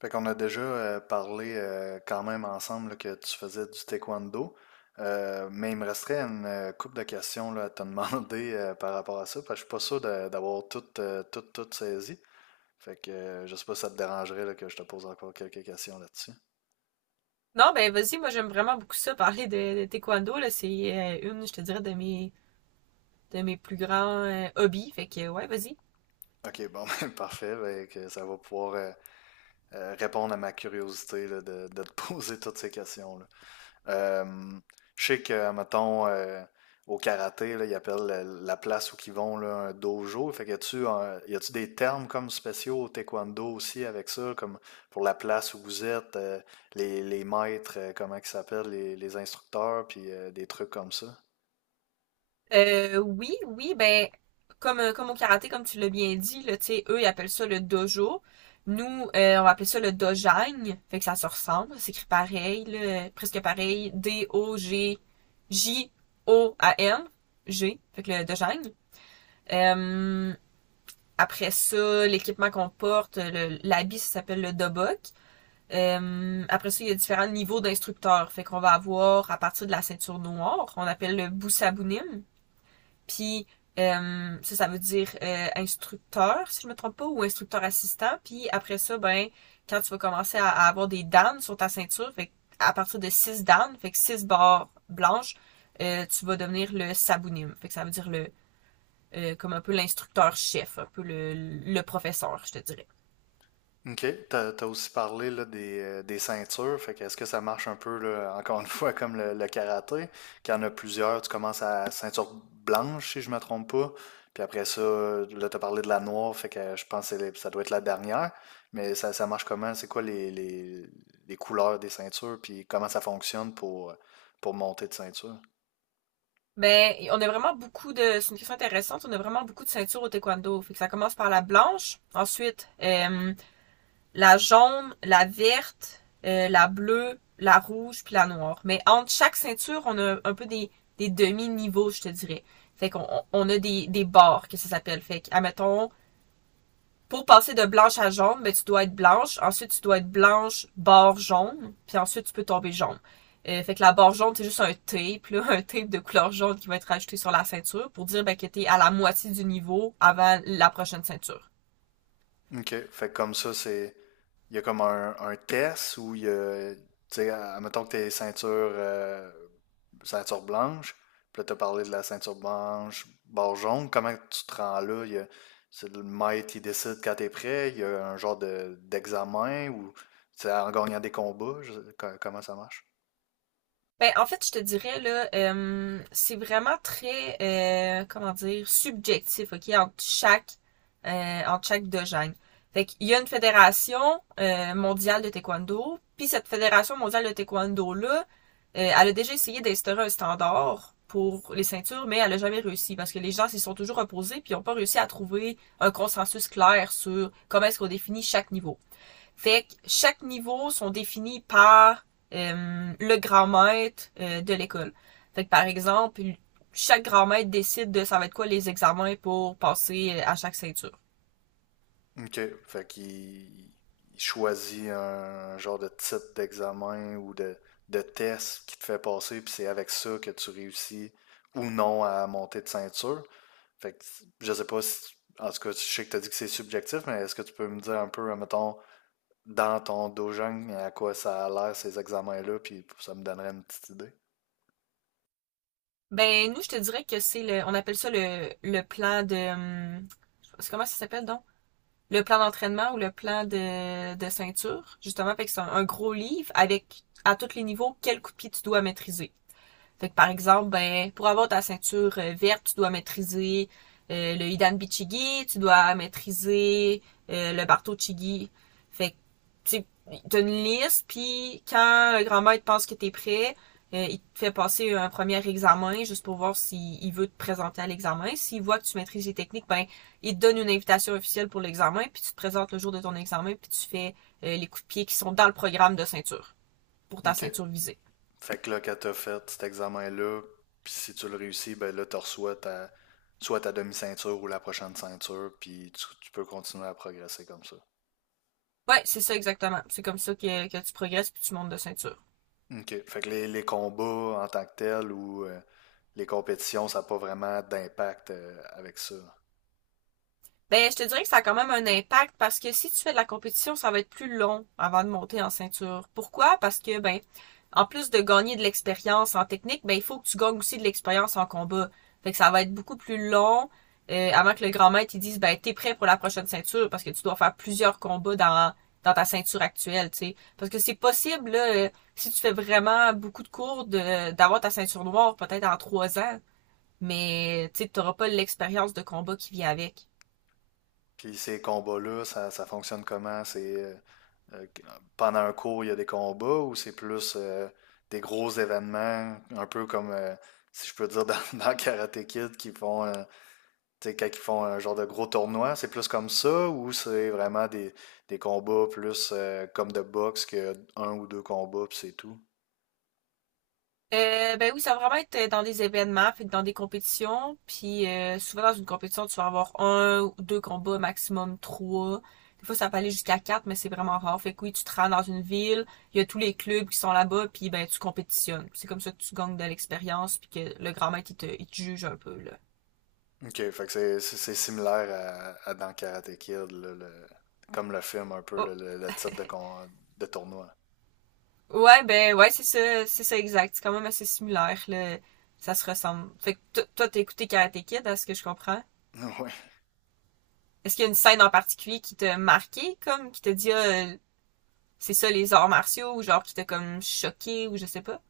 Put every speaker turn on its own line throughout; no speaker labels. Fait qu'on a déjà parlé quand même ensemble là, que tu faisais du taekwondo. Mais il me resterait une couple de questions là, à te demander par rapport à ça, parce que je suis pas sûr d'avoir tout, tout saisi. Fait que Je sais pas si ça te dérangerait là, que je te pose encore quelques questions là-dessus.
Non, ben vas-y, moi j'aime vraiment beaucoup ça, parler de taekwondo, là, c'est une, je te dirais, de mes plus grands hobbies, fait que ouais, vas-y.
Ok, bon, ben, parfait. Fait que ça va pouvoir répondre à ma curiosité là, de te poser toutes ces questions-là. Euh, je sais que, mettons, au karaté, là, ils appellent la place où ils vont là, un dojo. Fait que y a-tu des termes comme spéciaux au taekwondo aussi avec ça, comme pour la place où vous êtes, les maîtres, comment ils s'appellent, les instructeurs, puis des trucs comme ça?
Oui, oui, ben comme au karaté, comme tu l'as bien dit, là, tu sais, eux, ils appellent ça le dojo. Nous, on va appeler ça le dojagne, fait que ça se ressemble, c'est écrit pareil, là, presque pareil, D-O-G-J-O-A-N, G, J O A N, G, fait que le dojagne. Euh, après ça, l'équipement qu'on porte, l'habit, ça s'appelle le dobok. Après ça, il y a différents niveaux d'instructeurs. Fait qu'on va avoir, à partir de la ceinture noire, on appelle le Boussabounim. Puis ça, ça veut dire instructeur, si je me trompe pas, ou instructeur assistant. Puis après ça, ben, quand tu vas commencer à avoir des dames sur ta ceinture, fait à partir de 6 dames, fait que 6 barres blanches, tu vas devenir le sabounim. Fait que ça veut dire le comme un peu l'instructeur chef, un peu le professeur, je te dirais.
OK. T'as aussi parlé là, des ceintures. Fait que est-ce que ça marche un peu, là, encore une fois, comme le karaté, qu'il y en a plusieurs, tu commences à ceinture blanche, si je me trompe pas. Puis après ça, là, t'as parlé de la noire, fait que je pense que ça doit être la dernière. Mais ça marche comment? C'est quoi les couleurs des ceintures? Puis comment ça fonctionne pour monter de ceinture?
Ben, on a vraiment beaucoup de, c'est une question intéressante, on a vraiment beaucoup de ceintures au taekwondo. Fait que ça commence par la blanche, ensuite la jaune, la verte, la bleue, la rouge, puis la noire. Mais entre chaque ceinture, on a un peu des demi-niveaux, je te dirais. Fait qu'on a des barres, que ça s'appelle. Fait que, admettons, pour passer de blanche à jaune, ben, tu dois être blanche. Ensuite, tu dois être blanche, bord jaune. Puis ensuite, tu peux tomber jaune. Fait que la barre jaune, c'est juste un tape, là, un tape de couleur jaune qui va être ajouté sur la ceinture pour dire ben, que t'es à la moitié du niveau avant la prochaine ceinture.
OK. Fait que comme ça, c'est. Il y a comme un test où il y a. Tu sais, à admettons que t'es ceinture ceinture blanche. Puis là, t'as parlé de la ceinture blanche, barre jaune. Comment tu te rends là? C'est le maître qui décide quand t'es prêt. Il y a un genre de, d'examen ou c'est en gagnant des combats. Comment ça marche?
Ben, en fait, je te dirais, là, c'est vraiment très, comment dire, subjectif, OK, entre chaque dojo. Fait qu'il y a une fédération mondiale de taekwondo, puis cette fédération mondiale de taekwondo-là, elle a déjà essayé d'instaurer un standard pour les ceintures, mais elle a jamais réussi, parce que les gens s'y sont toujours opposés, puis ils n'ont pas réussi à trouver un consensus clair sur comment est-ce qu'on définit chaque niveau. Fait que chaque niveau sont définis par le grand maître de l'école. Fait que par exemple, chaque grand maître décide de ça va être quoi les examens pour passer à chaque ceinture.
Ok. Fait qu'il il choisit un genre de type d'examen ou de test qui te fait passer. Puis c'est avec ça que tu réussis ou non à monter de ceinture. Fait que je sais pas si. En tout cas, je sais que t'as dit que c'est subjectif, mais est-ce que tu peux me dire un peu, mettons, dans ton dojang à quoi ça a l'air ces examens-là, puis ça me donnerait une petite idée.
Ben nous, je te dirais que c'est on appelle ça le plan de, hum, c'est comment ça s'appelle donc? Le plan d'entraînement ou le plan de ceinture, justement, fait que c'est un gros livre avec à tous les niveaux quel coup de pied tu dois maîtriser. Fait que par exemple, ben, pour avoir ta ceinture verte, tu dois maîtriser le Hidan Bichigi, tu dois maîtriser le Barto Chigi. Fait que tu as une liste, puis quand le grand maître pense que t'es prêt, il te fait passer un premier examen juste pour voir s'il il veut te présenter à l'examen. S'il voit que tu maîtrises les techniques, ben il te donne une invitation officielle pour l'examen, puis tu te présentes le jour de ton examen, puis tu fais les coups de pied qui sont dans le programme de ceinture pour ta
OK.
ceinture visée.
Fait que là, quand t'as fait cet examen-là, puis si tu le réussis, ben là, tu reçois ta, soit ta demi-ceinture ou la prochaine ceinture, puis tu peux continuer à progresser comme ça.
Ouais, c'est ça exactement. C'est comme ça que tu progresses puis tu montes de ceinture.
OK. Fait que les combats en tant que tels ou les compétitions, ça n'a pas vraiment d'impact avec ça.
Ben, je te dirais que ça a quand même un impact parce que si tu fais de la compétition, ça va être plus long avant de monter en ceinture. Pourquoi? Parce que, ben, en plus de gagner de l'expérience en technique, ben, il faut que tu gagnes aussi de l'expérience en combat. Fait que ça va être beaucoup plus long avant que le grand maître il dise, ben, t'es prêt pour la prochaine ceinture parce que tu dois faire plusieurs combats dans ta ceinture actuelle, tu sais. Parce que c'est possible, là, si tu fais vraiment beaucoup de cours, d'avoir ta ceinture noire peut-être en 3 ans, mais tu n'auras pas l'expérience de combat qui vient avec.
Puis ces combats-là, ça fonctionne comment? C'est euh, Pendant un cours, il y a des combats ou c'est plus des gros événements, un peu comme si je peux dire dans, dans Karate Kid qui font tu sais, quand ils font un genre de gros tournoi, c'est plus comme ça ou c'est vraiment des combats plus comme de boxe que un ou deux combats puis c'est tout.
Ben oui, ça va vraiment être dans des événements, fait que dans des compétitions, puis souvent dans une compétition, tu vas avoir un ou deux combats, maximum trois. Des fois, ça peut aller jusqu'à quatre, mais c'est vraiment rare. Fait que oui, tu te rends dans une ville, il y a tous les clubs qui sont là-bas, puis ben tu compétitionnes. C'est comme ça que tu gagnes de l'expérience, puis que le grand maître, il te juge un peu, là.
Ok, fait que c'est similaire à dans Karate Kid, là, comme le film un peu
Oh,
le type de tournoi.
ouais, ben ouais, c'est ça exact. C'est quand même assez similaire, là. Ça se ressemble. Fait que toi, t'as écouté Karate Kid, à ce que je comprends.
Ouais.
Est-ce qu'il y a une scène en particulier qui t'a marqué, comme, qui t'a dit, ah, c'est ça les arts martiaux, ou genre qui t'a comme choqué, ou je sais pas?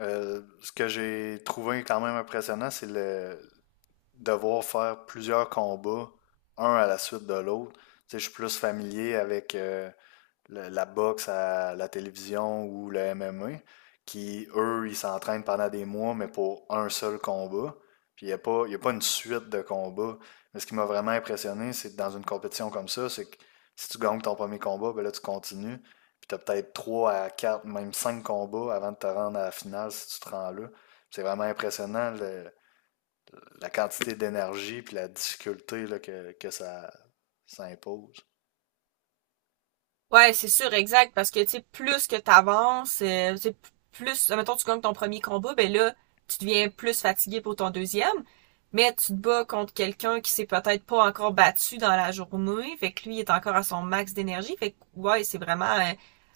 Ce que j'ai trouvé quand même impressionnant, c'est le devoir faire plusieurs combats, un à la suite de l'autre. Tu sais, je suis plus familier avec la boxe à la télévision ou le MMA, qui, eux, ils s'entraînent pendant des mois, mais pour un seul combat. Puis il n'y a pas, Y a pas une suite de combats. Mais ce qui m'a vraiment impressionné, c'est que dans une compétition comme ça, c'est que si tu gagnes ton premier combat, ben là, tu continues. Puis tu as peut-être 3 à 4, même 5 combats avant de te rendre à la finale si tu te rends là. C'est vraiment impressionnant la quantité d'énergie puis la difficulté là, que ça impose.
Ouais, c'est sûr, exact, parce que, tu sais, plus que t'avances, tu sais, plus, admettons tu gagnes ton premier combat, ben là, tu deviens plus fatigué pour ton deuxième, mais tu te bats contre quelqu'un qui s'est peut-être pas encore battu dans la journée, fait que lui, il est encore à son max d'énergie, fait que, ouais, c'est vraiment,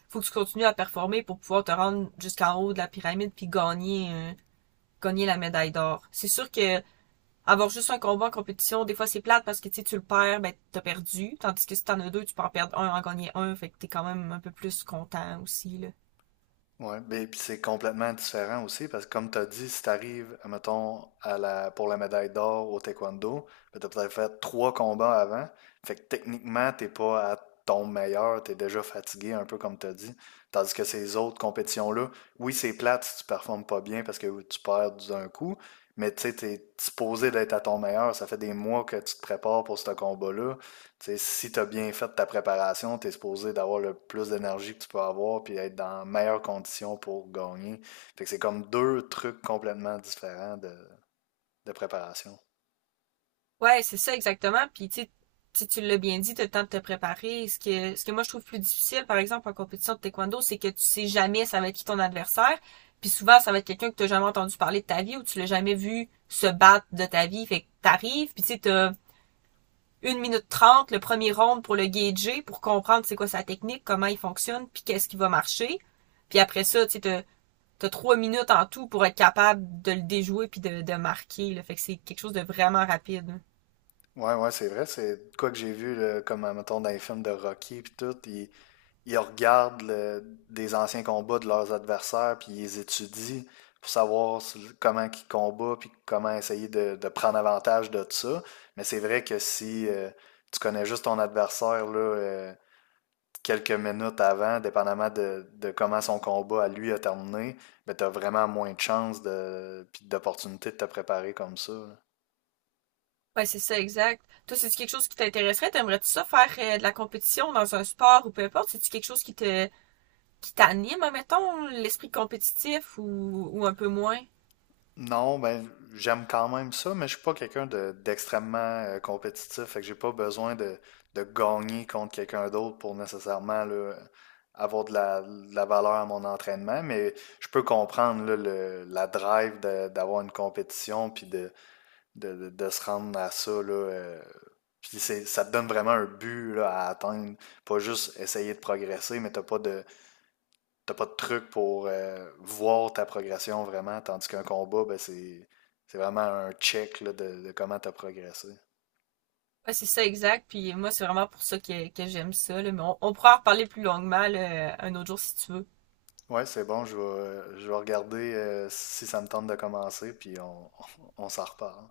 faut que tu continues à performer pour pouvoir te rendre jusqu'en haut de la pyramide puis gagner la médaille d'or. C'est sûr que avoir juste un combat en compétition, des fois c'est plate parce que tu sais, tu le perds, ben t'as perdu. Tandis que si t'en as deux, tu peux en perdre un, en gagner un, fait que t'es quand même un peu plus content aussi, là.
Ouais, beh, puis c'est complètement différent aussi parce que comme tu as dit, si tu arrives, mettons, pour la médaille d'or au taekwondo, ben, tu as peut-être fait trois combats avant. Fait que techniquement, t'es pas à ton meilleur, tu es déjà fatigué, un peu comme tu as dit. Tandis que ces autres compétitions-là, oui, c'est plate si tu performes pas bien parce que tu perds d'un coup, mais tu sais, tu es supposé d'être à ton meilleur. Ça fait des mois que tu te prépares pour ce combat-là. T'sais, si tu as bien fait ta préparation, tu es supposé d'avoir le plus d'énergie que tu peux avoir puis être dans les meilleures conditions pour gagner. Fait que c'est comme deux trucs complètement différents de préparation.
Ouais, c'est ça exactement. Puis tu sais, si tu l'as bien dit, tu as le temps de te préparer. Ce que moi je trouve plus difficile, par exemple, en compétition de taekwondo, c'est que tu sais jamais ça va être qui ton adversaire. Puis souvent, ça va être quelqu'un que tu n'as jamais entendu parler de ta vie ou tu l'as jamais vu se battre de ta vie. Fait que t'arrives, puis tu sais, t'as 1 minute 30, le premier round pour le gager, pour comprendre c'est quoi sa technique, comment il fonctionne, puis qu'est-ce qui va marcher. Puis après ça, tu sais, t'as 3 minutes en tout pour être capable de le déjouer puis de marquer, là. Fait que c'est quelque chose de vraiment rapide, hein.
Ouais, c'est vrai. C'est quoi que j'ai vu, là, comme, mettons, dans les films de Rocky puis tout, ils regardent des anciens combats de leurs adversaires puis ils les étudient pour savoir comment ils combattent puis comment essayer de prendre avantage de ça. Mais c'est vrai que si tu connais juste ton adversaire, là, quelques minutes avant, dépendamment de comment son combat à lui a terminé, ben t'as vraiment moins de chances de, puis d'opportunités de te préparer comme ça. Là.
Ouais, c'est ça, exact. Toi, c'est-tu quelque chose qui t'intéresserait? T'aimerais-tu ça faire de la compétition dans un sport ou peu importe? C'est-tu quelque chose qui t'anime, mettons, l'esprit compétitif ou un peu moins?
Non, ben j'aime quand même ça, mais je suis pas d'extrêmement compétitif, fait que j'ai pas besoin de gagner contre quelqu'un d'autre pour nécessairement là, avoir de de la valeur à mon entraînement, mais je peux comprendre là, le, la drive d'avoir une compétition puis de se rendre à ça. Là, puis c'est, ça te donne vraiment un but là, à atteindre. Pas juste essayer de progresser, mais t'as pas de truc pour voir ta progression vraiment. Tandis qu'un combat, ben c'est vraiment un check là, de comment t'as progressé.
Ouais, c'est ça, exact. Puis moi, c'est vraiment pour ça que j'aime ça, là. Mais on pourra en reparler plus longuement, là, un autre jour si tu veux.
Ouais, c'est bon, je vais regarder si ça me tente de commencer, puis on s'en reparle.